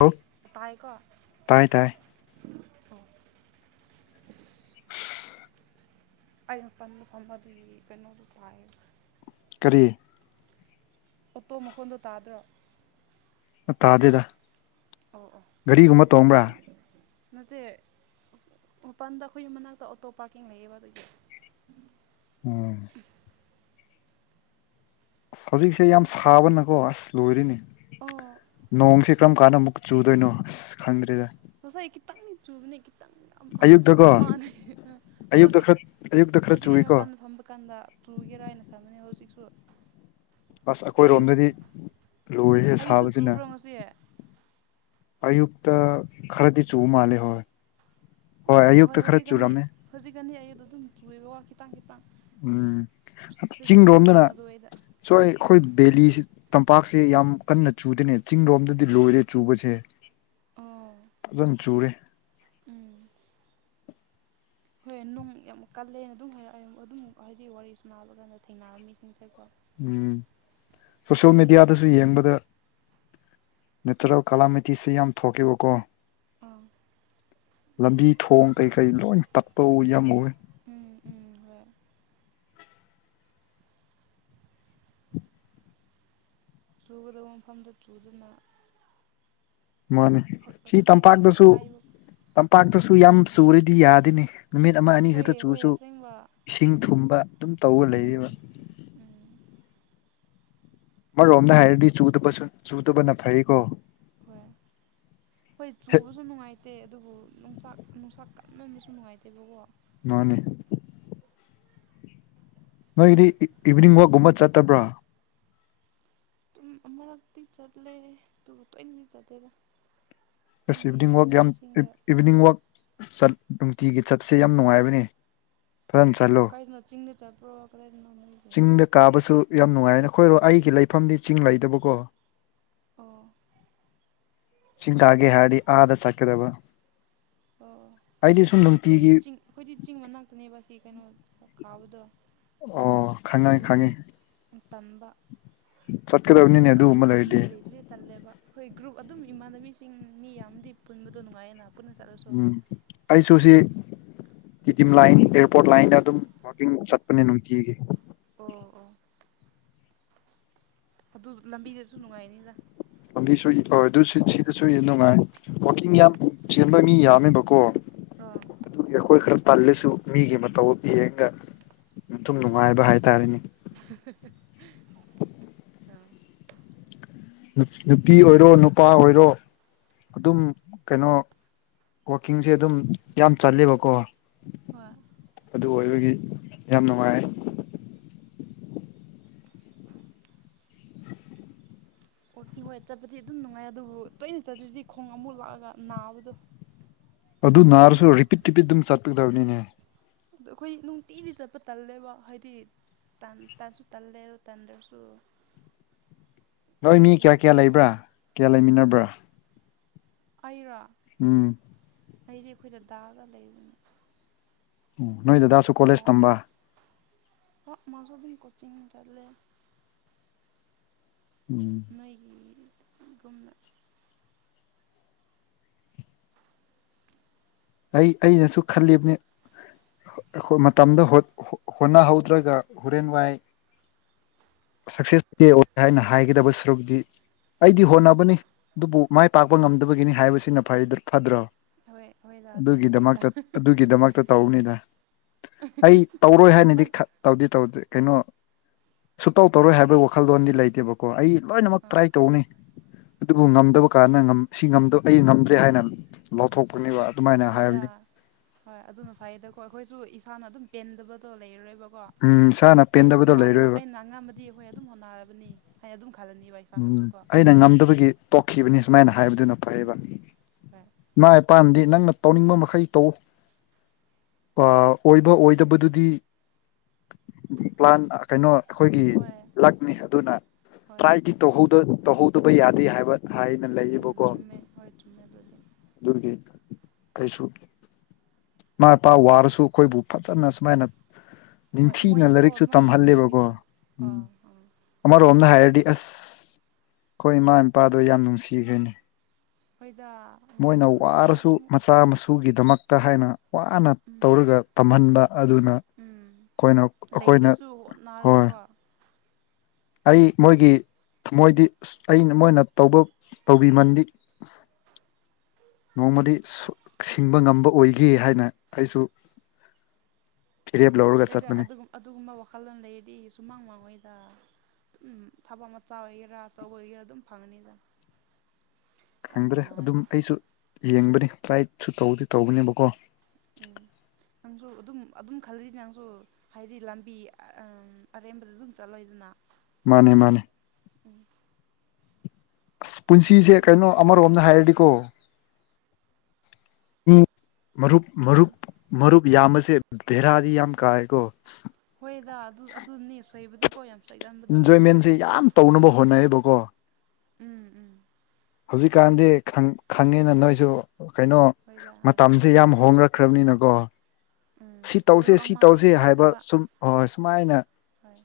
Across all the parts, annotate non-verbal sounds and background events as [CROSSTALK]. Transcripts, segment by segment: ꯑꯣ ꯇꯥꯏꯀꯣ ꯇꯥꯏ ꯇꯥꯏ ꯑꯣ ꯑꯩ ꯃꯥꯄꯥꯟꯗ ꯐꯝꯕ ꯑꯗꯨꯒꯤ ꯀꯩꯅꯣꯗꯣ ꯇꯥꯏꯌꯦꯕ ꯀꯔꯤ ꯑꯣꯇꯣ ꯃꯈꯣꯟꯗꯣ ꯇꯥꯗ꯭ꯔꯣ ꯇꯥꯗꯦꯗ ꯑꯣ ꯑꯣ ꯒꯥꯔꯤꯒꯨꯝꯕ ꯇꯣꯡꯕ꯭ꯔꯥ ꯅꯠꯇꯦ ꯃꯄꯥꯜꯗ ꯑꯩꯈꯣꯏꯒꯤ ꯌꯨꯝ ꯃꯅꯥꯛꯇ ꯑꯣꯇꯣ ꯄꯥꯔꯀꯤꯡ ꯂꯩꯌꯦꯕ ꯑꯗꯨꯒꯤ ꯎꯝ ꯍꯧꯖꯤꯛꯁꯦ ꯌꯥꯝ ꯁꯥꯕꯅꯀꯣ ꯑꯁ ꯂꯣꯏꯔꯦꯅꯦ ꯑꯣ ꯅꯣꯡꯁꯦ ꯀꯔꯝ ꯀꯥꯟꯗ ꯑꯃꯨꯛ ꯆꯨꯗꯣꯏꯅꯣ ꯑꯁ ꯈꯪꯗ꯭ꯔꯦꯗ ꯉꯁꯥꯏ ꯈꯤꯇꯪ ꯆꯨꯕꯅꯤ ꯈꯤꯇꯪꯒ ꯑꯥ ꯗ꯭ꯔꯣꯞ ꯑꯌꯨꯛꯇꯀꯣ ꯑꯃ ꯑꯅꯤ ꯑꯥ ꯑꯌꯨꯛꯇ ꯍꯧꯖꯤꯛ ꯈꯔ ꯑꯌꯨꯛꯇ ꯈꯔ ꯍꯧꯖꯤꯛ ꯑꯩ ꯆꯨꯏꯀꯣ ꯃꯄꯥꯟꯗ ꯐꯝꯕ ꯀꯥꯟꯗ ꯆꯨꯒꯦꯔꯥ ꯍꯥꯏꯅ ꯈꯟꯕꯅꯦ ꯍꯧꯖꯤꯛꯁꯨ ꯑꯁ ꯑꯌꯨꯛ ꯑꯩꯈꯣꯏꯔꯣꯝꯗꯗꯤ ꯂꯣꯏꯍꯦ ꯑꯌꯨꯛꯇ ꯁꯥꯕꯁꯤꯅ ꯆꯨꯕ꯭ꯔꯣ ꯉꯁꯤ ꯑꯌꯨꯛꯇ ꯈꯔꯗꯤ ꯆꯨ ꯃꯥꯜꯂꯦ ꯍꯣꯏ ꯍꯣꯏ ꯑꯌꯨꯛꯇ ꯈꯔ ꯍꯧꯖꯤꯛꯀꯥꯟꯗꯤ ꯆꯨꯔꯝꯃꯦ ꯍꯧꯖꯤꯛꯀꯥꯟꯗꯤ ꯑꯩꯌꯨꯛꯇ ꯑꯗꯨꯝ ꯆꯨꯏꯌꯦꯕꯀꯣ ꯈꯤꯇꯪ ꯈꯤꯇꯪ ꯎꯝ ꯁꯤꯛꯁ ꯁꯚꯦꯟ ꯑꯗꯨꯋꯥꯏꯗ ꯁꯋꯥꯏ ꯑꯩꯈꯣꯏ ꯕꯦꯂꯤꯁꯤ ꯇꯝꯄꯥꯛꯁꯦ ꯌꯥꯝ ꯀꯟꯅ ꯆꯨꯗꯦꯅꯦ ꯆꯤꯡꯔꯣꯝꯗꯗꯤ ꯂꯣꯏꯔꯦ ꯆꯨꯕꯁꯦ ꯑꯣ ꯐꯖꯅ ꯆꯨꯔꯦ ꯎꯝ ꯍꯣꯏ ꯅꯨꯡ ꯌꯥꯝ ꯀꯜꯂꯦꯅ ꯑꯗꯨꯝ ꯍꯥꯏ ꯑꯩ ꯑꯗꯨꯝ ꯍꯥꯏꯗꯤ ꯋꯥꯔꯤꯁꯨ ꯁꯥꯟꯅꯕꯀꯥꯟꯗ ꯊꯦꯡꯅꯕ ꯃꯤꯁꯤꯡꯁꯦꯀꯣ ꯎꯝ ꯁꯣꯁꯦꯜ ꯃꯦꯗꯤꯌꯥꯗꯁꯨ ꯌꯦꯡꯕꯗ ꯅꯦꯆꯔꯦꯜ ꯀꯂꯥꯃꯤꯇꯤꯁꯤ ꯌꯥꯝ ꯊꯣꯛꯀꯦꯕꯀꯣ ꯑꯥ ꯂꯝꯕꯤ ꯊꯣꯡ ꯀꯩ ꯀꯩ ꯂꯣꯏ ꯇꯠꯄ ꯎ ꯌꯥꯝ‌ ꯎꯏ ꯎꯝ ꯎꯝ ꯍꯣꯏ ꯆꯨꯒꯗꯕ ꯃꯐꯝꯗ ꯆꯨꯗꯨꯅ ꯃꯥꯅꯦ ꯁꯤ ꯑꯁꯤꯗꯤ ꯌꯥꯝ ꯇꯝꯄꯥꯛꯇꯁꯨ ꯆꯥꯏꯕ ꯇꯝꯄꯥꯛꯇꯁꯨ ꯌꯥꯝ ꯆꯨꯔꯗꯤ ꯌꯥꯗꯦꯅꯦ ꯅꯨꯃꯤꯠ ꯑꯃ ꯑꯅꯤ ꯍꯣꯏꯌꯦ ꯈꯛꯇ ꯍꯣꯏꯌꯦ ꯆꯨꯔꯁꯨ ꯑꯁꯦꯡꯕ ꯏꯁꯤꯡ ꯎꯝ ꯊꯨꯝꯕ ꯑꯗꯨꯝ ꯇꯧꯔꯒ ꯎꯝ ꯂꯩꯔꯦꯕ ꯎꯝ ꯑꯃꯔꯣꯝꯗ ꯍꯥꯏꯔꯗꯤ ꯆꯨꯗꯕꯁꯨ ꯆꯨꯗꯕꯅ ꯐꯩꯌꯦꯀꯣ ꯍꯣꯏ ꯍꯣꯏ ꯍꯦꯠ ꯆꯨꯕꯁꯨ ꯅꯨꯡꯉꯥꯏꯇꯦ ꯑꯗꯨꯕꯨ ꯅꯨꯡꯆꯥꯛ ꯅꯨꯡꯁꯥ ꯀꯟꯃꯟꯕꯁꯨ ꯅꯨꯡꯉꯥꯏꯇꯦꯕꯀꯣ ꯃꯥꯅꯦ ꯅꯣꯏꯒꯤꯗꯤ ꯏꯚꯤꯅꯤꯡ ꯋꯥꯛꯀꯨꯝꯕ ꯆꯠꯇꯕ꯭ꯔꯥ ꯑꯃꯔꯛꯇꯤ ꯆꯠꯂꯦ ꯑꯗꯨꯒ ꯇꯣꯏꯅꯗꯤ ꯆꯠꯇꯦꯗ ꯑꯗꯨꯝ ꯑꯁ ꯏꯚꯤꯅꯤꯡ ꯋꯥꯛ ꯌꯥꯝ ꯏꯃꯥꯟꯅꯕꯤꯁꯤꯡꯗ ꯏꯚꯤꯅꯤꯡ ꯋꯥꯛ ꯆꯠ ꯅꯨꯡꯇꯤꯒꯤ ꯆꯠꯁꯦ ꯌꯥꯝ ꯅꯨꯡꯉꯥꯏꯕꯅꯦ ꯀꯥꯏꯗꯅꯣ ꯆꯤꯡꯗ ꯆꯠꯄ꯭ꯔꯣ ꯀꯗꯥꯏꯗꯅꯣ ꯅꯣꯏꯒꯤ ꯆꯤꯡꯗ ꯀꯥꯕꯁꯨ ꯌꯥꯝ ꯅꯨꯡꯉꯥꯏꯔꯦꯅ ꯑꯩꯈꯣꯏꯔꯣ ꯑꯩꯒꯤ ꯂꯩꯐꯝꯗꯤ ꯆꯤꯡ ꯂꯩꯗꯕꯀꯣ ꯑꯣ ꯆꯤꯡ ꯀꯥꯒꯦ ꯍꯥꯏꯔꯗꯤ ꯑꯥꯗ ꯆꯠꯀꯗꯕ ꯑꯣ ꯑꯩꯗꯤ ꯁꯨꯝ ꯑꯩꯈꯣꯏꯗꯤ ꯅꯨꯡꯇꯤꯒꯤ ꯆꯤꯡ ꯑꯩꯈꯣꯏꯗꯤ ꯆꯤꯡ ꯃꯅꯥꯛꯇꯅꯦꯕ ꯁꯤ ꯀꯩꯅꯣ ꯀꯥꯕꯗꯣ ꯑꯣ ꯈꯪꯉꯦ ꯑꯗꯨꯒ ꯑꯗꯨꯝ ꯈꯪꯉꯦ ꯇꯟꯕ ꯏꯊꯟ ꯆꯠꯀꯗꯕꯅꯤꯅꯦ ꯑꯗꯨꯒꯨꯝꯕ ꯀꯩꯅꯣ ꯃꯤ ꯂꯩꯔꯗꯤ ꯂꯩꯇ꯭ꯔꯗꯤ ꯇꯜꯂꯦꯕ ꯈꯣꯏ ꯒ꯭ꯔꯨꯞ ꯑꯗꯨꯝ ꯏꯃꯥꯟꯅꯕꯤꯁꯤꯡ ꯃꯤ ꯌꯥꯝꯗꯤ ꯄꯨꯟꯕꯗꯣ ꯅꯨꯡꯉꯥꯏꯌꯦ ꯅ ꯎꯝ ꯑꯩꯁꯨ ꯁꯤ ꯇꯤꯗꯤꯝ ꯂꯥꯏꯟ ꯑꯦꯔꯄꯣꯔꯠ ꯂꯥꯏꯟꯗ ꯑꯗꯨꯝ ꯋꯥꯛꯀꯤꯡ ꯆꯠꯄꯅꯦ ꯅꯨꯡꯇꯤꯒꯤ ꯑꯣ ꯑꯣ ꯑꯗꯨ ꯂꯝꯕꯤꯗꯁꯨ ꯅꯨꯡꯉꯥꯏꯅꯤꯗ ꯂꯝꯕꯤꯁꯨ ꯑꯗꯨ ꯁꯤꯗꯁꯨ ꯌꯥꯝ ꯅꯨꯡꯉꯥꯏ ꯋꯥꯛꯀꯤꯡ ꯎꯝ ꯌꯥꯝ ꯆꯦꯟꯕ ꯃꯤ ꯌꯥꯝꯃꯦꯕꯀꯣ ꯑꯣ ꯑꯗꯨꯒꯤ ꯑꯩꯈꯣꯏ ꯈꯔ ꯇꯜꯂꯁꯨ ꯃꯤꯒꯤ ꯃꯇꯧ ꯌꯦꯡꯉꯒ ꯃꯊꯨꯝ ꯅꯨꯡꯉꯥꯏꯕ ꯍꯥꯏꯇꯥꯔꯦꯅꯦ [INAUDIBLE] ꯑꯥ ꯅꯨ ꯅꯨꯄꯤ ꯑꯣꯏꯔꯣ ꯅꯨꯄꯥ ꯑꯣꯏꯔꯣ ꯑꯗꯨꯝ ꯀꯩꯅꯣ ꯋꯥꯛꯀꯤꯡꯁꯦ ꯑꯗꯨꯝ ꯌꯥꯝ ꯆꯜꯂꯦꯕꯀꯣ ꯍꯣꯏ ꯑꯗꯨ ꯑꯣꯏꯕꯒꯤ ꯌꯥꯝ ꯅꯨꯡꯉꯥꯏꯌꯦ ꯑꯣ ꯍꯣꯏ ꯆꯠꯄꯗꯤ ꯑꯗꯨꯝ ꯅꯨꯡꯉꯥꯏ ꯑꯗꯨꯕꯨ ꯇꯣꯏꯅ ꯆꯠꯇ꯭ꯔꯗꯤ ꯈꯣꯡ ꯑꯃꯨꯛ ꯂꯥꯛꯑꯒ ꯅꯥꯕꯗꯣ [INAUDIBLE] ꯑꯗꯨ ꯅꯥꯔꯁꯨ ꯈꯣꯡꯒꯨꯝꯕ ꯔꯤꯄꯤꯠ ꯔꯤꯄꯤꯠ ꯑꯗꯨꯝ ꯆꯠꯄꯤꯗꯧꯅꯤꯅꯦ ꯑꯗꯣ ꯑꯩꯈꯣꯏ ꯅꯨꯡꯇꯤꯗꯤ ꯆꯠꯄ ꯇꯜꯂꯦꯕ ꯍꯥꯏꯗꯤ ꯇꯟ ꯇꯟꯁꯨ ꯇꯜꯂꯦꯕ ꯇꯟꯗꯁꯨ ꯅꯣꯏ ꯃꯤ ꯀꯌꯥ ꯀꯌꯥ ꯂꯩꯕ꯭ꯔꯥ ꯀꯌꯥ ꯂꯩꯃꯤꯟꯅꯕ꯭ꯔꯥ ꯑꯩꯔꯣ ꯎꯝ ꯑꯩꯗꯤ ꯑꯩꯈꯣꯏ ꯗꯗꯥꯒ ꯂꯩꯕꯅꯤ ꯅꯣꯏ ꯗꯗꯥ ꯁ ꯗꯥꯗꯔ ꯎꯝ ꯃꯥꯁꯨ ꯑꯗꯨꯝ ꯀꯣꯆꯤꯡ ꯆꯠꯂꯦ ꯎꯝ ꯅꯣꯏꯒꯤ ꯒꯨꯝꯅ ꯑꯩ ꯑꯩꯅꯁꯨ ꯈꯜꯂꯤꯕꯅꯦ ꯑꯩꯈꯣꯏ ꯃꯇꯝꯗ ꯍꯣꯠ ꯍꯣꯠꯅꯍꯧꯗ꯭ꯔꯒ ꯍꯣꯔꯦꯟ ꯋꯥꯏ ꯁꯛꯁꯦꯁ ꯀꯦ ꯑꯣꯏ ꯍꯥꯏꯅ ꯍꯥꯏꯒꯗꯕ ꯁꯔꯨꯛꯗꯤ ꯑꯩꯗꯤ ꯍꯣꯠꯅꯕꯅꯤ ꯑꯗꯨꯕꯨ ꯃꯥꯏ ꯄꯥꯛꯄ ꯉꯝꯗꯕꯒꯤꯅꯤ ꯍꯥꯏꯕꯁꯤꯅ ꯐꯩ ꯐꯠꯇ꯭ꯔꯣ ꯍꯣꯏ ꯍꯣꯏꯗ ꯑꯗꯨꯅ ꯐꯩꯗ ꯑꯗꯨꯒꯤꯗꯃꯛꯇ ꯑꯗꯨꯒꯤꯗꯃꯛꯇ ꯇꯧꯅꯤꯗ ꯑꯩ ꯇꯧꯔꯣꯏ ꯍꯥꯏꯅꯗꯤ ꯅꯪ ꯈ ꯇꯧꯗꯤ ꯇꯧꯗꯦ ꯀꯩꯅꯣ ꯁꯨꯇꯧ ꯇꯧꯔꯣꯏ ꯍꯥꯏꯕꯩ ꯋꯥꯈꯜꯂꯣꯟꯗꯤ ꯂꯩꯇꯦꯕꯀꯣ ꯑꯩ ꯂꯣꯏꯅꯃꯛ ꯑꯥ ꯇ꯭ꯔꯥꯏ ꯇꯧꯅꯤ ꯑꯗꯨꯕꯨ ꯎꯝ ꯉꯝꯗꯕ ꯀꯥꯟꯗ ꯉꯝ ꯁꯤ ꯉꯝ ꯑꯩ ꯉꯝꯗ꯭ꯔꯦ ꯍꯥꯏꯅ ꯂꯧꯊꯣꯛꯄꯅꯦꯕ ꯑꯗꯨꯃꯥꯏꯅ ꯍꯣꯏꯗ ꯍꯥꯏꯕꯅꯤ ꯍꯣꯏ ꯑꯗꯨꯅ ꯐꯩꯌꯦꯗꯀꯣ ꯑꯩꯈꯣꯏꯁꯨ ꯏꯁꯥꯅ ꯑꯗꯨꯝ ꯄꯦꯟꯗꯕꯗꯣ ꯂꯩꯔꯔꯣꯏꯕ ꯀꯣ ꯎꯝ ꯏꯁꯥꯅ ꯑꯩ ꯄꯦꯟꯗꯕꯗꯣ ꯍꯣꯠꯅꯕ ꯂꯩꯔꯣꯏꯕ ꯑꯩꯅ ꯑꯉꯝꯃꯗꯤ ꯍꯣꯏ ꯑꯗꯨꯝ ꯍꯣꯠꯅꯔꯕꯅꯤ ꯑꯩ ꯑꯗꯨꯝ ꯈꯜꯂꯅꯤꯕ ꯎꯝ ꯏꯁꯥꯅꯁꯨ ꯀꯣ ꯑꯩꯅ ꯉꯝꯗꯕꯒꯤ ꯇꯣꯛꯈꯤꯕꯅꯤ ꯁꯨꯃꯥꯏꯅ ꯍꯥꯏꯕꯗꯨꯅ ꯐꯩꯌꯦꯕ ꯎꯝ ꯍꯣꯏ ꯏꯃꯥ ꯏꯄꯥꯥꯅꯗꯤ ꯅꯪꯅ ꯇꯧꯅꯤꯡꯕ ꯃꯈꯩ ꯇꯧ ꯑꯥ ꯑꯣꯏꯕ ꯑꯣꯏꯗꯕꯗꯨꯗꯤ ꯄ꯭ꯂꯥꯟ ꯀꯩꯅꯣ ꯑꯩꯈꯣꯏꯒꯤ ꯍꯣꯏ ꯂꯛꯅꯤ ꯑꯗꯨꯅ ꯍꯣꯏ ꯇ꯭ꯔꯥꯏꯗꯤ ꯇꯧꯍꯧꯗ ꯇꯧꯍꯧꯗꯕ ꯌꯥꯗꯦ ꯍꯥꯏꯕ ꯍꯥꯏꯅ ꯎꯝ ꯂꯩꯌꯦꯕꯀꯣ ꯆꯨꯝꯃꯦ ꯍꯣꯏ ꯆꯨꯝꯃꯦ ꯑꯗꯨꯗꯤ ꯑꯗꯨꯒꯤ ꯀꯩꯁꯨ ꯃꯥ ꯄꯥ ꯋꯥꯔꯁꯨ ꯈꯣꯏꯕꯨ ꯐꯖꯅ ꯁꯨꯃꯥꯏꯅ ꯍꯣꯏ ꯅꯤꯡꯊꯤꯅ ꯃꯣꯏꯅꯐꯥꯎ ꯂꯥꯏꯔꯤꯛꯁꯨ ꯑꯗꯨꯃꯥꯏꯅ ꯇꯝꯍꯜꯂꯦꯕꯀꯣ ꯌꯦꯡꯕꯤꯔꯗꯤꯀꯣ ꯎꯝ ꯑꯥ ꯑꯥ ꯑꯃꯔꯣꯝꯗ ꯍꯥꯏꯔꯗꯤ ꯑꯁ ꯈꯣꯏ ꯏꯃꯥ ꯏꯄꯥꯗꯣ ꯌꯥꯝ ꯅꯨꯡꯁꯤꯈ꯭ꯔꯦꯅꯦ ꯍꯣꯏꯗ ꯃꯣꯏ ꯃꯣꯏꯅ ꯋꯥꯔꯁꯨ ꯃꯆꯥꯁꯨ ꯃꯆꯥ ꯃꯁꯨ ꯇꯨꯒꯤꯗꯃꯛꯇ ꯍꯥꯏꯅ ꯋꯥꯅ ꯎꯝ ꯇꯧꯔꯒ ꯇꯝꯍꯟꯕ ꯑꯗꯨꯅ ꯎꯝ ꯑꯩꯈꯣꯏꯅ ꯑꯩꯈꯣꯏꯅ ꯂꯩꯗ꯭ꯔꯁꯨ ꯍꯣꯏ ꯍꯠꯅꯔꯒꯀꯣ ꯑꯩ ꯃꯣꯏꯒꯤ ꯊꯃꯣꯏꯗꯤ ꯑꯁ ꯑꯩꯅ ꯃꯣꯏꯅ ꯇꯧꯕ ꯇꯧꯕꯤꯃꯟꯗꯤ ꯅꯣꯡꯃꯗꯤ ꯁꯨ ꯁꯤꯡꯕ ꯉꯝꯕ ꯑꯣꯏꯒꯦ ꯍꯥꯏꯅ ꯑꯩꯁꯨ [INAUDIBLE] ꯐꯤꯔꯦꯞ ꯂꯧꯔꯒ ꯍꯣꯏꯗ ꯆꯠꯄꯅꯤ ꯑꯗꯨꯒꯨꯝ ꯑꯗꯨꯒꯨꯝꯕ ꯋꯥꯈꯜꯂꯣꯟ ꯂꯩꯔꯗꯤ ꯁꯨꯃꯥꯡ ꯃꯥꯡꯉꯣꯏꯗ ꯇꯨꯝ ꯊꯕꯛ ꯃꯆꯥ ꯑꯣꯏꯒꯦꯔꯥ ꯑꯆꯧꯕ ꯑꯣꯏꯒꯦꯔꯥ ꯑꯗꯨꯝ ꯐꯪꯉꯅꯤꯗ ꯀꯟꯅ ꯈꯪꯗ꯭ꯔꯦ ꯑꯗꯨꯝ ꯍꯣꯠꯅꯔꯗꯤ ꯑꯩꯁꯨ ꯌꯦꯡꯕꯅꯤ ꯇ꯭ꯔꯥꯏꯁꯨ ꯇꯧꯗꯤ ꯇꯧꯕꯅꯦꯕꯀꯣ ꯎꯝ ꯅꯪꯁꯨ ꯑꯗꯨꯝ ꯑꯗꯨꯝ ꯈꯜꯂꯤ ꯅꯪꯁꯨ ꯍꯥꯏꯗꯤ ꯂꯝꯕꯤ ꯑꯥꯝ ꯑꯔꯦꯝꯕꯗ ꯑꯗꯨꯝ ꯆꯠꯂꯣꯏꯗꯅ ꯃꯥꯅꯦ ꯃꯥꯅꯦ ꯎꯝ ꯑꯁ ꯄꯨꯟꯁꯤꯁꯦ ꯐꯖꯅ ꯀꯩꯅꯣ ꯑꯃꯔꯣꯝꯗ ꯍꯥꯏꯔꯗꯤꯀꯣ [INAUDIBLE] ꯃꯤ ꯃꯔꯨꯞ ꯃꯔꯨꯞ ꯃꯔꯨꯞ ꯌꯥꯝꯕꯁꯦ ꯕꯦꯔꯥꯗꯤ ꯌꯥꯝ ꯀꯥꯏꯀꯣ ꯍꯣꯏꯗ ꯑꯗꯨ ꯑꯗꯨꯅꯤ ꯁꯣꯏꯕꯗꯨ ꯀꯣꯏ ꯌꯥꯝ ꯆꯩꯒꯟ ꯏꯟꯖꯣꯏꯃꯦꯟꯖꯦ ꯌꯥꯝ ꯇꯧꯅꯕ ꯍꯣꯠꯅꯩꯌꯦꯕꯀꯣ ꯎꯝ ꯎꯝ ꯍꯧꯖꯤꯛꯀꯥꯟꯗꯤ ꯈꯪ ꯈꯪꯉꯦꯅ ꯅꯣꯏꯖꯨ ꯀꯩꯅꯣ ꯍꯣꯏꯗ ꯑꯥ ꯃꯇꯝ ꯖꯦ ꯌꯥꯝ ꯍꯣꯡꯔꯛꯈ꯭ꯔꯕꯅꯤꯅꯀꯣ ꯎꯝ ꯁꯤ ꯇꯧꯁꯦ ꯃꯔꯨꯞ ꯁꯤ ꯑꯃ ꯇꯧꯁꯦ ꯍꯥꯏꯕ ꯐꯠꯇꯕ ꯁꯨꯝ ꯍꯣꯏ ꯁꯨꯃꯥꯏꯅ ꯍꯣꯏ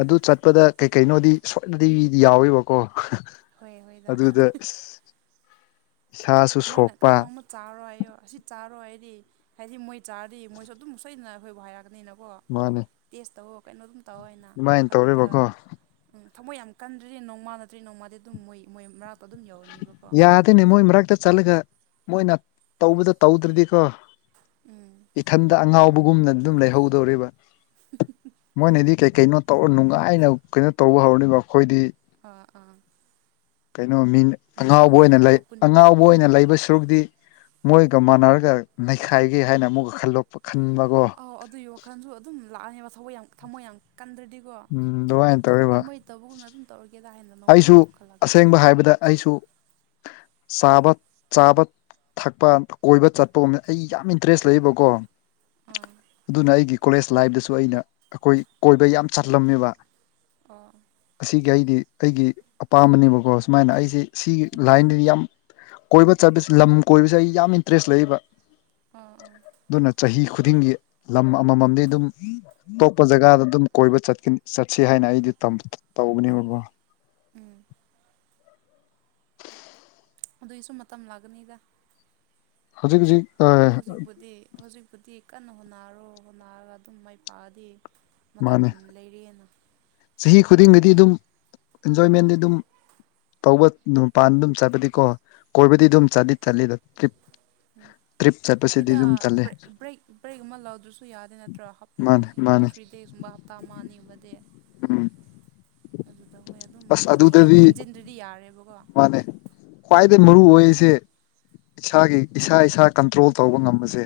ꯑꯗꯨ ꯆꯠꯄꯗ ꯀꯩ ꯀꯩꯅꯣꯗꯤ ꯁꯣꯏꯅꯗꯕꯤꯗꯤ ꯌꯥꯎꯋꯦꯕꯀꯣ ꯍꯣꯏ ꯍꯣꯏꯗ ꯑꯗꯨꯗ ꯑꯁ ꯃꯣꯏꯅ ꯀꯩꯅꯣꯝꯃ ꯆꯥꯔꯣ ꯍꯥꯏꯌꯣ ꯑꯁꯤ ꯆꯥꯔꯣ ꯍꯥꯏꯗꯤ ꯍꯥꯏꯗꯤ ꯃꯣꯏ ꯆꯥꯔꯗꯤ ꯃꯣꯏꯁꯨ ꯑꯗꯨꯝ ꯁꯣꯏꯗꯅ ꯑꯩꯈꯣꯏꯕꯨ ꯍꯥꯏꯔꯛꯀꯅꯤꯅꯀꯣ ꯃꯥꯅꯦ ꯇꯦꯁ ꯇꯧꯋꯣ ꯀꯩꯅꯣ ꯑꯗꯨꯝ ꯇꯧ ꯍꯥꯏꯅ ꯑꯗꯨꯃꯥꯏꯅ ꯑꯗꯨꯗ ꯇꯧꯔꯦꯕꯀꯣ ꯎꯝ ꯊꯃꯣꯏ ꯌꯥꯝ ꯀꯟꯗ꯭ꯔꯗꯤ ꯅꯣꯡꯃꯥ ꯅꯇ꯭ꯔꯤ ꯅꯣꯡꯃꯥꯗꯤ ꯑꯗꯨꯝ ꯃꯣꯏ ꯃꯣꯏ ꯃꯔꯛ ꯌꯥꯗꯦꯅꯦ ꯃꯣꯏ ꯃꯔꯛꯇ ꯆꯠꯂꯒ ꯃꯣꯏꯅ ꯇꯧꯕꯗꯣ ꯇꯧꯗ꯭ꯔꯗꯤꯀꯣ ꯎꯝ ꯏꯊꯟꯗ ꯑꯉꯥꯎꯕꯒꯨꯝꯅ ꯑꯗꯨꯝ ꯂꯩꯍꯧꯗꯧꯔꯤꯕ ꯃꯣꯏꯅꯗꯤ ꯀꯩ ꯍꯣꯏ ꯀꯩꯅꯣ ꯇꯧꯔ ꯅꯨꯡꯉꯥꯏꯅ ꯀꯩꯅꯣ ꯇꯧꯕ ꯍꯧꯔꯅꯦꯕ ꯑꯩꯈꯣꯏꯗꯤ ꯑꯥ ꯑꯥ ꯀꯩꯅꯣ ꯃꯤꯅ ꯑꯉꯥꯎꯕ ꯑꯣꯏꯅ ꯏꯟꯖꯣꯏꯃꯦꯟꯒꯤꯀꯣ ꯂꯩ ꯄꯨꯟ ꯑꯉꯥꯎꯕ ꯑꯣꯏꯅ ꯂꯩꯕ ꯁꯔꯨꯕꯨꯗꯤ ꯃꯣꯏꯒ ꯃꯥꯟꯅꯔꯒ ꯅꯩꯈꯥꯏꯒꯦ ꯍꯥꯏꯅ ꯑꯃꯨꯛꯀ ꯈꯟꯂꯣꯛꯄ ꯈꯟꯕꯒꯣ ꯑ ꯑꯗꯨꯏ ꯋꯥꯈꯜꯁꯨ ꯑꯗꯨꯝ ꯂꯥꯛꯑꯅꯦꯕ ꯊꯃꯣꯏ ꯌꯥꯝ ꯊꯃꯣꯏ ꯌꯥꯝ ꯀꯟꯗ꯭ꯔꯗꯤ ꯎꯝ ꯑꯗꯨꯃꯥꯏ ꯇꯧꯔꯤꯕ ꯇꯧꯕꯒꯨꯝꯅ ꯑꯗꯨꯝ ꯇꯧꯔꯒꯦꯗ ꯍꯥꯏꯅ ꯅꯣꯡꯃꯗꯤ ꯑꯗꯨꯝ ꯈꯜꯂꯛꯒꯅꯤ ꯑꯁꯦꯡꯕ ꯍꯥꯏꯕꯗ ꯑꯩꯁꯨ ꯆꯥꯕ ꯆꯥꯕ ꯊꯛꯄ ꯀꯣꯏꯕ ꯆꯠꯄꯒꯨꯝꯕꯗ ꯑꯩ ꯌꯥꯝ ꯏꯟꯇꯔꯦꯁ ꯂꯩꯌꯦꯕꯀꯣ ꯑ ꯑꯗꯨꯅ ꯑꯩꯒꯤ ꯀꯣꯂꯦꯖ ꯂꯥꯏꯐꯇꯁꯨ ꯑꯩꯅ ꯑꯩꯈꯣꯏ ꯀꯣꯏꯕ ꯌꯥꯝ ꯆꯠꯂꯝꯃꯦꯕ ꯑꯣ ꯑꯁꯤꯒꯤ ꯑꯩꯗꯤ ꯑꯩꯒꯤ ꯑꯄꯥꯝꯕꯅꯦꯕꯀꯣ ꯁꯨꯃꯥꯏꯅ ꯑꯩꯁꯤ ꯁꯤꯒꯤ ꯂꯥꯏꯟꯗ ꯌꯥꯝ ꯀꯣꯏꯕ ꯆꯠꯄꯁ ꯂꯝ ꯀꯣꯏꯕꯁꯤ ꯑꯩ ꯌꯥꯝ ꯏꯟꯇꯔꯦꯁ ꯂꯩꯕ ꯑꯥ ꯑꯥ ꯑꯗꯨꯅ ꯆꯍꯤ ꯈꯨꯗꯤꯡꯒꯤ ꯂꯝ ꯑꯃꯃꯝꯗꯤ ꯑꯗꯨꯝ ꯑꯇꯣꯞꯄ ꯖꯒꯥꯗ ꯑꯗꯨꯝ ꯀꯣꯏꯕ ꯆꯠꯀꯅꯤ ꯆꯠꯁꯤ ꯍꯥꯏꯅ ꯑꯩꯗꯤ ꯇꯝ ꯇꯧꯕꯅꯦꯕꯕꯣ ꯎꯝ ꯑꯗꯨꯏꯁꯨ ꯃꯇꯝ ꯂꯥꯛꯀꯅꯤꯗ ꯍꯧꯖꯤꯛ ꯍꯧꯖꯤꯛ ꯍꯧꯖꯤꯛꯄꯨꯗꯤ ꯍꯧꯖꯤꯛꯄꯨꯗꯤ ꯀꯟꯅ ꯍꯣꯟꯅꯔꯣ ꯍꯣꯟꯅꯔꯒ ꯑꯗꯨꯝ ꯃꯥꯏ ꯄꯥꯛꯑꯗꯤ ꯃꯇꯝ ꯃꯥꯅꯦ ꯌꯥꯝ ꯂꯩꯔꯤꯑꯦꯅ ꯆꯍꯤ ꯈꯨꯗꯤꯡꯒꯤꯗꯤ ꯑꯗꯨꯝ ꯑꯦꯟꯖꯣꯏꯃꯦꯟꯗꯤ ꯑꯗꯨꯝ ꯇꯧꯕ ꯃꯄꯥꯟ ꯑꯗꯨꯝ ꯆꯠꯄꯗꯤꯀꯣ ꯀꯣꯏꯕꯗꯤ ꯎꯝ ꯑꯗꯨꯝ ꯆꯠꯂꯤ ꯆꯠꯂꯤꯗ ꯎꯝ ꯇ꯭ꯔꯤꯞ ꯆꯠꯄꯁꯤꯗꯤ ꯑꯩꯈꯣꯏꯗ ꯑꯗꯨꯝ ꯆꯠꯂꯦ ꯕ꯭ꯔꯦꯛ ꯕ꯭ꯔꯦꯛ ꯕ꯭ꯔꯦꯛ ꯑꯃ ꯂꯧꯗ꯭ꯔꯁꯨ ꯌꯥꯗꯦ ꯅꯠꯇ꯭ꯔꯣ ꯍꯥꯞ ꯃꯥꯅꯦ ꯇꯨ ꯃꯥꯅꯦ ꯊ꯭ꯔꯤ ꯗꯦꯁꯀꯨꯝꯕ ꯍꯥꯞ ꯑꯥ ꯃꯥꯟꯅꯤꯡꯕꯗꯤ ꯎꯝ ꯑꯗꯨꯗ ꯍꯣꯏ ꯑꯗꯨꯝ ꯑꯁ ꯍꯥꯏꯗꯤ ꯍꯦꯟ ꯍꯦꯟ ꯑꯗꯨꯗꯗꯤ ꯍꯦꯟꯖꯤꯟꯗ꯭ꯔꯤ ꯗꯤ ꯌꯥꯔꯦꯕꯣꯒꯣ ꯃꯥꯅꯦ ꯈ꯭ꯋꯥꯏꯗꯒꯤ ꯃꯔꯨ ꯑꯣꯏꯁꯦ ꯏꯁꯥꯒꯤ ꯏꯁꯥ ꯏꯁꯥ ꯀꯟꯇ꯭ꯔꯣꯜ ꯇꯧꯕ ꯉꯝꯕꯁꯦ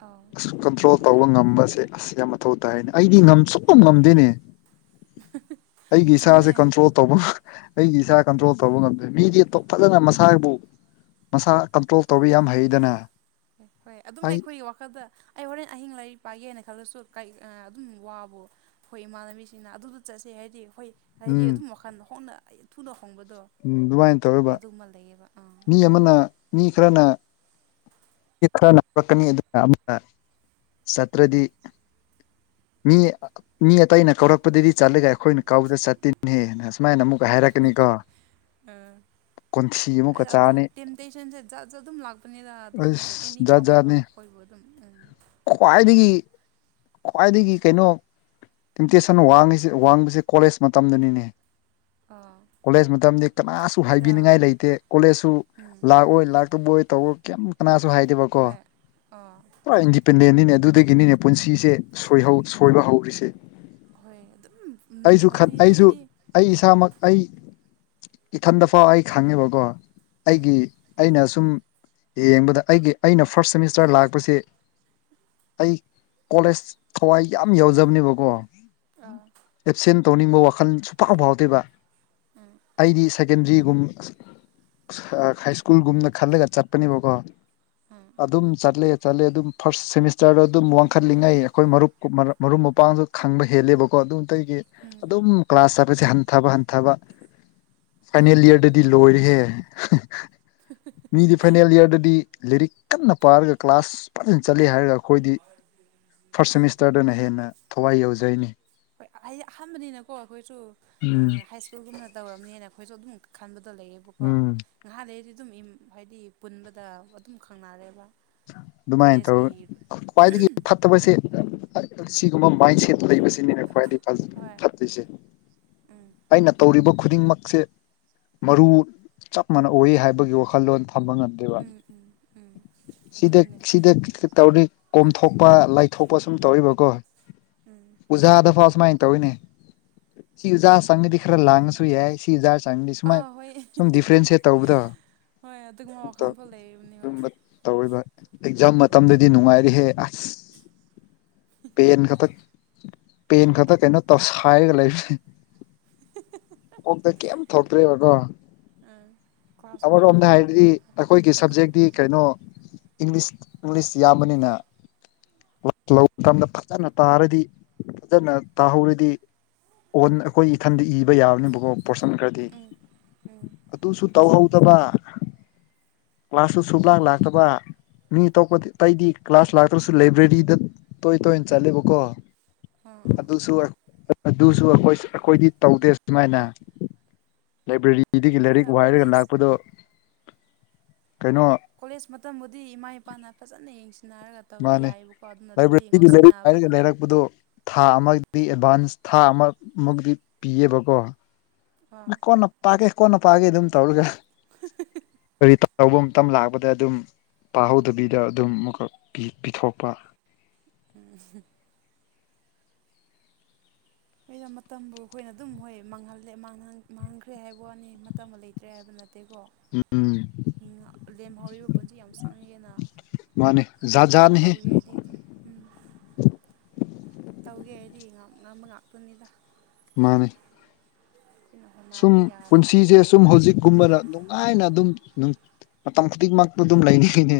ꯑꯥꯎ ꯑꯁ ꯀꯟꯇ꯭ꯔꯣꯜ ꯑꯗꯨ ꯇꯧꯕ ꯉꯝꯕꯁꯦ ꯑꯁ ꯌꯥꯝ ꯃꯊꯧ ꯇꯥꯏꯅꯦ ꯑꯩꯗꯤ ꯉꯥꯝ ꯁꯛꯄ ꯎꯝ ꯉꯝꯗꯦꯅꯦ ꯑꯩꯒꯤ ꯏꯁꯥꯁꯦ ꯆꯨꯝꯃꯦ ꯀꯟꯇ꯭ꯔꯣꯜ ꯇꯧꯕꯥ ꯑꯩꯒꯤ ꯏꯁꯥ ꯀꯟꯇ꯭ꯔꯣꯜ ꯇꯧꯕ ꯉꯝꯗꯦ ꯃꯤꯗꯤ ꯐꯖꯅ ꯃꯁꯥꯕꯨ ꯃꯁꯥ ꯀꯟꯇ꯭ꯔꯣꯜ ꯇꯧꯕ ꯌꯥꯝ ꯍꯩꯗꯅ ꯍ ꯍꯣꯏ ꯑꯗꯨꯝ ꯑꯩ ꯑꯩꯈꯣꯏꯒꯤ ꯋꯥꯈꯜꯗ ꯑꯩ ꯍꯣꯔꯦꯟ ꯑꯍꯤꯡ ꯂꯥꯏꯔꯤꯛ ꯄꯥꯏꯒꯦꯅ ꯈꯜꯂꯁꯨ ꯀꯩ ꯑꯗꯨꯝ ꯋꯥꯕꯨ ꯑꯩꯈꯣꯏ ꯏꯃꯥꯟꯅꯕꯤꯁꯤꯡꯅ ꯑꯗꯨꯗ ꯆꯠꯁꯦ ꯍꯥꯏꯗꯤ ꯈꯣꯏ ꯍꯥꯏꯗꯤ ꯎꯝ ꯑꯗꯨꯝ ꯃꯈꯜꯗ ꯍꯣꯡꯅ ꯑꯩ ꯊꯨꯅ ꯍꯣꯡꯕꯗꯣ ꯎꯝ ꯑꯗꯨꯃꯥꯏꯅ ꯇꯧꯋꯦꯕ ꯑꯗꯨꯃ ꯂꯩꯌꯦꯕ ꯑꯥ ꯃꯤ ꯑꯃꯅ ꯃꯤ ꯈꯔꯅ ꯃꯤ ꯈꯔꯅꯥ ꯍꯛꯄꯥꯛꯀꯅꯤ ꯑꯗꯨꯅ ꯑꯃꯨꯛꯅ ꯆꯠꯇ꯭ꯔꯗꯤ ꯃꯤ ꯃꯤ ꯑꯇꯩꯅ ꯀꯧꯔꯛꯄꯗꯗꯤ ꯆꯠꯂꯒ ꯑꯩꯈꯣꯏꯅ ꯀꯥꯎꯗ ꯆꯠꯇꯅꯦꯍꯦꯅ ꯑꯁꯨꯃꯥꯏꯅ ꯑꯃꯨꯛ [UNINTELLIGIBLE] ꯑꯥ ꯀꯟꯊꯤ ꯑꯃ ꯑꯩꯗꯣ ꯑꯗꯨ ꯇꯦꯝꯇꯦꯁꯟꯁꯦ ꯖꯠ ꯖ ꯑꯗꯨꯝ ꯂꯥꯛꯄꯅꯤꯅ ꯑꯗꯨꯝ ꯏꯟ ꯑꯦꯅꯤ ꯑꯁ ꯖꯥꯠ ꯐꯣꯔꯝꯒ ꯖꯥꯠꯅꯤ ꯑꯩꯈꯣꯏꯕꯨ ꯑꯗꯨꯝ ꯎꯝ ꯈ꯭ꯋꯥꯏꯗꯒꯤ ꯈ꯭ꯋꯥꯏꯗꯒꯤ ꯀꯩꯅꯣ ꯏꯝꯇꯦꯁꯟ ꯋꯥꯡꯉꯁꯤ ꯋꯥꯡꯕꯕꯁꯤ ꯀꯣꯂꯦꯖ ꯃꯇꯝꯗꯅꯤꯅꯦ ꯑꯥ ꯀꯣꯂꯦꯖ ꯃꯇꯝꯗꯤ ꯀꯅꯥꯁꯨ ꯍꯣꯏꯗ ꯍꯥꯏꯕꯤꯅꯤꯡꯉꯥꯏ ꯂꯩꯇꯦ ꯀꯣꯂꯦꯖꯁꯨ ꯎꯝ ꯂꯥꯛꯑꯣꯏ ꯂꯥꯛꯇꯕꯣꯏ ꯇꯧꯕ ꯀꯩ ꯀꯅꯥꯁꯨ ꯍꯥꯏꯗꯦꯕꯀꯣ ꯍꯣꯏ ꯑꯥ ꯄꯨꯔꯥ ꯏꯟꯗꯤꯄꯦꯟꯗꯦꯟꯅꯤꯅꯦ ꯑꯗꯨꯗꯒꯤꯅꯤꯅꯦ ꯄꯨꯟꯁꯤꯁꯦ ꯁꯣꯏꯍꯧ ꯁꯣꯏꯕ ꯍꯧꯔꯤꯁꯦ ꯍꯣꯏ ꯑꯗꯨꯝ ꯑꯩꯁꯨ ꯈꯟ ꯑꯩꯁꯨ [UNINTELLIGIBLE] ꯑꯩ ꯏꯁꯥꯃꯛ ꯑꯩ ꯏꯊꯟꯗ ꯐꯥꯎ ꯑꯩ ꯈꯪꯉꯦꯕꯀꯣ ꯎꯝ ꯑꯩꯒꯤ ꯑꯩꯅ ꯁꯨꯝ ꯌꯦꯡꯕꯗ ꯑꯩꯒꯤ ꯑꯩꯅ ꯐꯥꯔꯁꯠ ꯁꯦꯃꯤꯁꯇꯔ ꯂꯥꯛꯄꯁꯦ ꯑꯩ ꯀꯣꯂꯦꯖ ꯊꯋꯥꯏ ꯌꯥꯝ ꯌꯥꯎꯖꯕꯅꯦꯕꯀꯣ ꯑꯥ ꯑꯦꯞꯁꯦꯟ ꯇꯧꯅꯤꯡꯕ ꯋꯥꯈꯜ ꯁꯨꯡꯐꯥꯎ ꯐꯥꯎꯗꯦꯕ ꯎꯝ ꯑꯩꯗꯤ ꯁꯦꯀꯦꯟꯗ꯭ꯔꯤꯒꯨꯝ ꯍꯥꯏ ꯁ꯭ꯀꯨꯜꯒꯨꯝꯅ ꯈꯜꯂꯒ ꯆꯠꯄꯅꯦꯕꯀꯣ ꯎꯝ ꯑꯗꯨꯝ ꯆꯠꯂꯦ ꯆꯠꯂꯦ ꯑꯗꯨꯝ ꯐꯥꯔꯁ ꯁꯦꯃꯤꯁꯇꯔꯗ ꯑꯗꯨꯝ ꯋꯥꯡꯈꯠꯂꯤꯉꯩ ꯑꯩꯈꯣꯏ ꯃꯔꯨꯞ ꯃꯔꯨꯞ ꯃꯄꯥꯡꯁꯨ ꯈꯪꯕ ꯍꯦꯜꯂꯦꯕꯀꯣ ꯑꯗꯨꯗꯒꯤ ꯎꯝ ꯎꯝ ꯑꯗꯨꯝ ꯀ꯭ꯂꯥꯁ ꯆꯠꯄꯁꯦ ꯍꯟꯊꯕ ꯍꯟꯊꯕ ꯐꯥꯏꯅꯦꯜ ꯏꯌꯔꯗꯗꯤ ꯂꯣꯏꯔꯦꯍꯦ ꯃꯤꯗꯤ ꯐꯥꯏꯅꯦꯜ ꯏꯌꯔꯗꯗꯤ ꯂꯤꯔꯤꯛ ꯀꯟꯅ ꯄꯥꯔꯒ ꯀ꯭ꯂꯥꯁ ꯐꯖꯅ ꯆꯠꯂꯤ ꯍꯥꯏꯔꯒ ꯑꯩꯈꯣꯏꯗꯤ ꯐꯥꯔꯁ ꯁꯦꯃꯤꯁꯇꯔꯗꯅ ꯍꯦꯟꯅ ꯊꯋꯥꯏ ꯌꯥꯎꯖꯩꯅꯦ ꯍꯣꯏ ꯑꯩ ꯑꯍꯥꯟꯕꯅꯤꯅꯀꯣ ꯑꯩꯈꯣꯏꯁꯨ ꯑ ꯎꯝ ꯍꯥꯏꯁ ꯁ꯭ꯀꯨꯜꯒꯨꯝꯅ ꯇꯧꯔꯝꯅꯦꯅ ꯑꯩꯈꯣꯏꯁꯨ ꯑꯗꯨꯝ ꯈꯟꯕꯗꯣ ꯂꯩꯌꯦꯕꯀꯣ ꯎꯝ ꯉꯥꯏꯍꯥꯛ ꯂꯩꯔꯗꯤ ꯑꯗꯨꯝ ꯌꯨꯝ ꯍꯥꯏꯗꯤ ꯄꯨꯟꯕꯗ ꯑꯗꯨꯝ ꯈꯪꯅꯔꯦꯕ ꯑꯗꯨꯃꯥꯏꯅ ꯀꯣꯂꯦꯖꯀꯤ ꯇꯧꯋꯤ ꯈ꯭ꯋꯥꯏꯗꯒꯤ ꯐꯠꯇꯕꯁꯦ ꯑꯁꯤꯒꯨꯝꯕ ꯃꯥꯏꯟ ꯁꯦꯠ ꯂꯩꯕꯁꯤꯅꯤꯅ ꯈ꯭ꯋꯥꯏꯗꯩ ꯍꯣꯏ ꯐꯠꯇ꯭ꯔꯤꯁꯦ ꯎꯝ ꯑꯩꯅ ꯇꯧꯔꯤꯕ ꯈꯨꯗꯤꯡꯃꯛꯁꯦ ꯃꯔꯨ ꯆꯞ ꯃꯥꯟꯅ ꯑꯣꯏ ꯍꯥꯏꯕꯒꯤ ꯋꯥꯈꯜꯂꯣꯟ ꯊꯝꯕ ꯉꯝꯗꯦꯕ ꯎꯝ ꯎꯝ ꯁꯤꯗ ꯑꯗꯨꯅꯦ ꯁꯤꯗ ꯇꯧꯔꯤ ꯀꯣꯝꯊꯣꯛꯄ ꯂꯥꯏꯊꯣꯛꯄ ꯁꯨꯝ ꯇꯧꯔꯤꯕꯀꯣ ꯎꯝ ꯑꯣꯖꯥꯗ ꯐꯥꯎ ꯁꯨꯃꯥꯏ ꯇꯧꯋꯤꯅꯦ ꯁꯤ ꯑꯣꯖꯥ ꯆꯪꯂꯗꯤ ꯈꯔ ꯂꯥꯡꯉꯁꯨ ꯌꯥꯏ ꯁꯤ ꯑꯣꯖꯥ ꯆꯪꯉꯗꯤ ꯁꯨꯃꯥꯏ ꯑꯥ ꯍꯣꯏ ꯁꯨꯝ ꯗꯤꯐ꯭ꯔꯦꯟꯁꯦꯠ ꯇꯧꯕꯗꯣ ꯍꯣꯏ ꯑꯗꯨꯒꯨꯝꯕ ꯋꯥꯈꯜꯐꯥꯎ ꯂꯩꯔꯤꯕꯅꯤ ꯍꯣꯏ [UNINTELLIGIBLE] ꯇꯧꯔꯣꯏꯕ ꯑꯦꯛꯖꯥꯝ ꯎꯝ ꯃꯇꯝꯗꯗꯤ ꯅꯨꯡꯉꯥꯏꯔꯤꯍꯦ ꯑꯁ ꯄꯦꯟ ꯈꯛꯇ ꯄꯦꯟ ꯈꯛꯇ ꯀꯩꯅꯣ ꯇꯧ ꯁꯥꯏꯔꯒ ꯂꯩꯕꯁꯤ ꯑꯣꯛꯇ ꯀꯩꯝ ꯊꯣꯛꯇ꯭ꯔꯦꯕꯀꯣ ꯎꯝ ꯀ꯭ꯂꯥꯁꯁꯨ ꯐꯖꯅ ꯑꯃꯔꯣꯝꯗ ꯍꯥꯏꯔꯗꯤ ꯌꯥꯎꯗꯕꯤꯀꯣ ꯑꯩꯈꯣꯏꯒꯤ ꯀꯣꯂꯦꯖ ꯁꯕꯖꯦꯛꯇꯤ ꯀꯩꯅꯣ ꯏꯪꯂꯤꯁ ꯏꯪꯂꯤꯁ ꯌꯥꯝꯕꯅꯤꯅ [UNINTELLIGIBLE] ꯃꯇꯝꯗ ꯐꯖꯅ ꯇꯥꯔꯗꯤ ꯐꯖꯅ ꯇꯥꯍꯧꯔꯗꯤ ꯑꯣꯟ ꯑꯩꯈꯣꯏ ꯏꯊꯟꯇꯥ ꯏꯕ ꯌꯥꯕꯅꯦꯕꯀꯣ ꯄꯣꯔꯁꯟ ꯈꯔꯗꯤ ꯎꯝ ꯎꯝ ꯑꯗꯨꯁꯨ ꯇꯧꯍꯧꯗꯕ ꯀ꯭ꯂꯥꯁꯁꯨ ꯁꯨꯡꯂꯥꯛ ꯂꯥꯛꯇꯕ ꯃꯤ ꯑꯇꯣꯞꯄꯗꯤ ꯑꯩꯗꯤ ꯀ꯭ꯂꯥꯁ ꯂꯥꯛꯇ꯭ꯔꯁꯨ ꯂꯥꯏꯕ꯭ꯔꯦꯔꯤꯗ ꯇꯣꯏ ꯇꯣꯏꯟ ꯆꯠꯂꯦꯕꯀꯣ ꯑꯥ ꯑꯥ ꯑꯗꯨꯁꯨ ꯑꯗꯨꯁꯨ ꯑꯩꯈꯣꯏ ꯑꯩꯈꯣꯏꯗꯤ ꯇꯧꯗꯦ ꯑꯁꯨꯃꯥꯏꯅ ꯂꯥꯏꯕ꯭ꯔꯦꯔꯤ [UNINTELLIGIBLE] ꯂꯥꯏꯔꯤꯛ ꯍꯣꯏꯗ ꯋꯥꯏꯔꯒ ꯀꯣꯂꯦꯖ ꯂꯥꯛꯄꯗꯣ ꯀꯩꯅꯣ ꯀꯣꯂꯦꯖ ꯃꯇꯝꯕꯨꯗꯤ ꯏꯃꯥ ꯏꯄꯥꯅ ꯐꯖꯅ ꯌꯦꯡꯁꯤꯟꯅꯔꯒ ꯇꯧꯔꯗꯤ ꯃꯥꯅꯦ ꯌꯥꯏꯑꯕꯀꯣ ꯑꯗꯨ ꯅꯠꯇ꯭ꯔꯗꯤ ꯂꯥꯏꯕ꯭ꯔꯤꯗ ꯂꯥꯏꯔꯤꯛ ꯄꯥꯔꯒ ꯉꯧꯁꯤꯟꯅꯕꯗꯣ ꯂꯩꯔꯛꯄꯗꯨ ꯊꯥ ꯑꯃꯒꯤ ꯑꯦꯗꯚꯥꯟꯁ ꯊꯥ ꯑꯃꯃꯨꯛꯇꯤ ꯄꯤꯌꯦꯕꯀꯣ ꯑꯥ ꯀꯣꯟꯅ ꯄꯥꯒꯦ ꯀꯣꯟꯅ ꯄꯥꯒꯦ ꯑꯗꯨꯝ ꯇꯧꯔꯒ ꯀꯔꯤꯇꯧ ꯂꯧꯕ ꯃꯇꯝ ꯂꯥꯛꯄꯗ ꯑꯗꯨꯝ ꯄꯥꯍꯧꯗꯕꯤꯗ ꯑꯗꯨꯝ ꯑꯃꯨꯛꯈꯛ ꯄꯤ ꯄꯤꯊꯣꯛꯄ [UNINTELLIGIBLE] ꯑꯩꯅ ꯃꯇꯝꯕꯨ ꯑꯩꯈꯣꯏꯅ ꯑꯗꯨꯝ ꯍꯣꯏ ꯃꯥꯡꯍꯜꯂꯦ ꯃꯥꯡꯍꯟ ꯃꯥꯡꯍꯟꯈ꯭ꯔꯦ ꯍꯥꯏꯕ ꯋꯥꯅꯤ ꯃꯇꯝꯒ ꯂꯩꯇ꯭ꯔꯦ ꯍꯥꯏꯕ ꯅꯠꯇꯦꯀꯣ ꯎꯝ ꯂꯦꯝꯍꯧꯔꯤꯕ ꯄꯨꯟꯁꯤ ꯌꯥꯝ [UNINTELLIGIBLE] ꯃꯥꯅꯤ ꯖꯥꯠ ꯑꯩꯈꯣꯏꯅ ꯖꯥꯠꯅꯤꯍꯦ ꯇꯧꯒꯦꯗꯤ ꯑꯗꯨꯝ ꯎꯝ ꯇꯧꯒꯦ ꯍꯥꯏꯗꯤ ꯉꯝ ꯉꯝꯕ ꯉꯥꯛꯇꯅꯤꯗ ꯃꯥꯅꯤ ꯑꯩꯈꯣꯏꯅ ꯁꯨꯝ ꯍꯣꯠꯅꯔꯗꯤ ꯌꯥꯔꯦ ꯄꯨꯟꯁꯤꯖꯦ ꯁꯨꯝ ꯍꯧꯖꯤꯛꯀꯨꯝꯕꯅ ꯅꯨꯡꯉꯥꯏꯅ ꯑꯗꯨꯝ ꯃꯇꯝ ꯈꯨꯗꯤꯡꯃꯛꯇꯨ ꯑꯗꯨꯝ ꯂꯩꯅꯤꯡꯉꯤꯅꯦ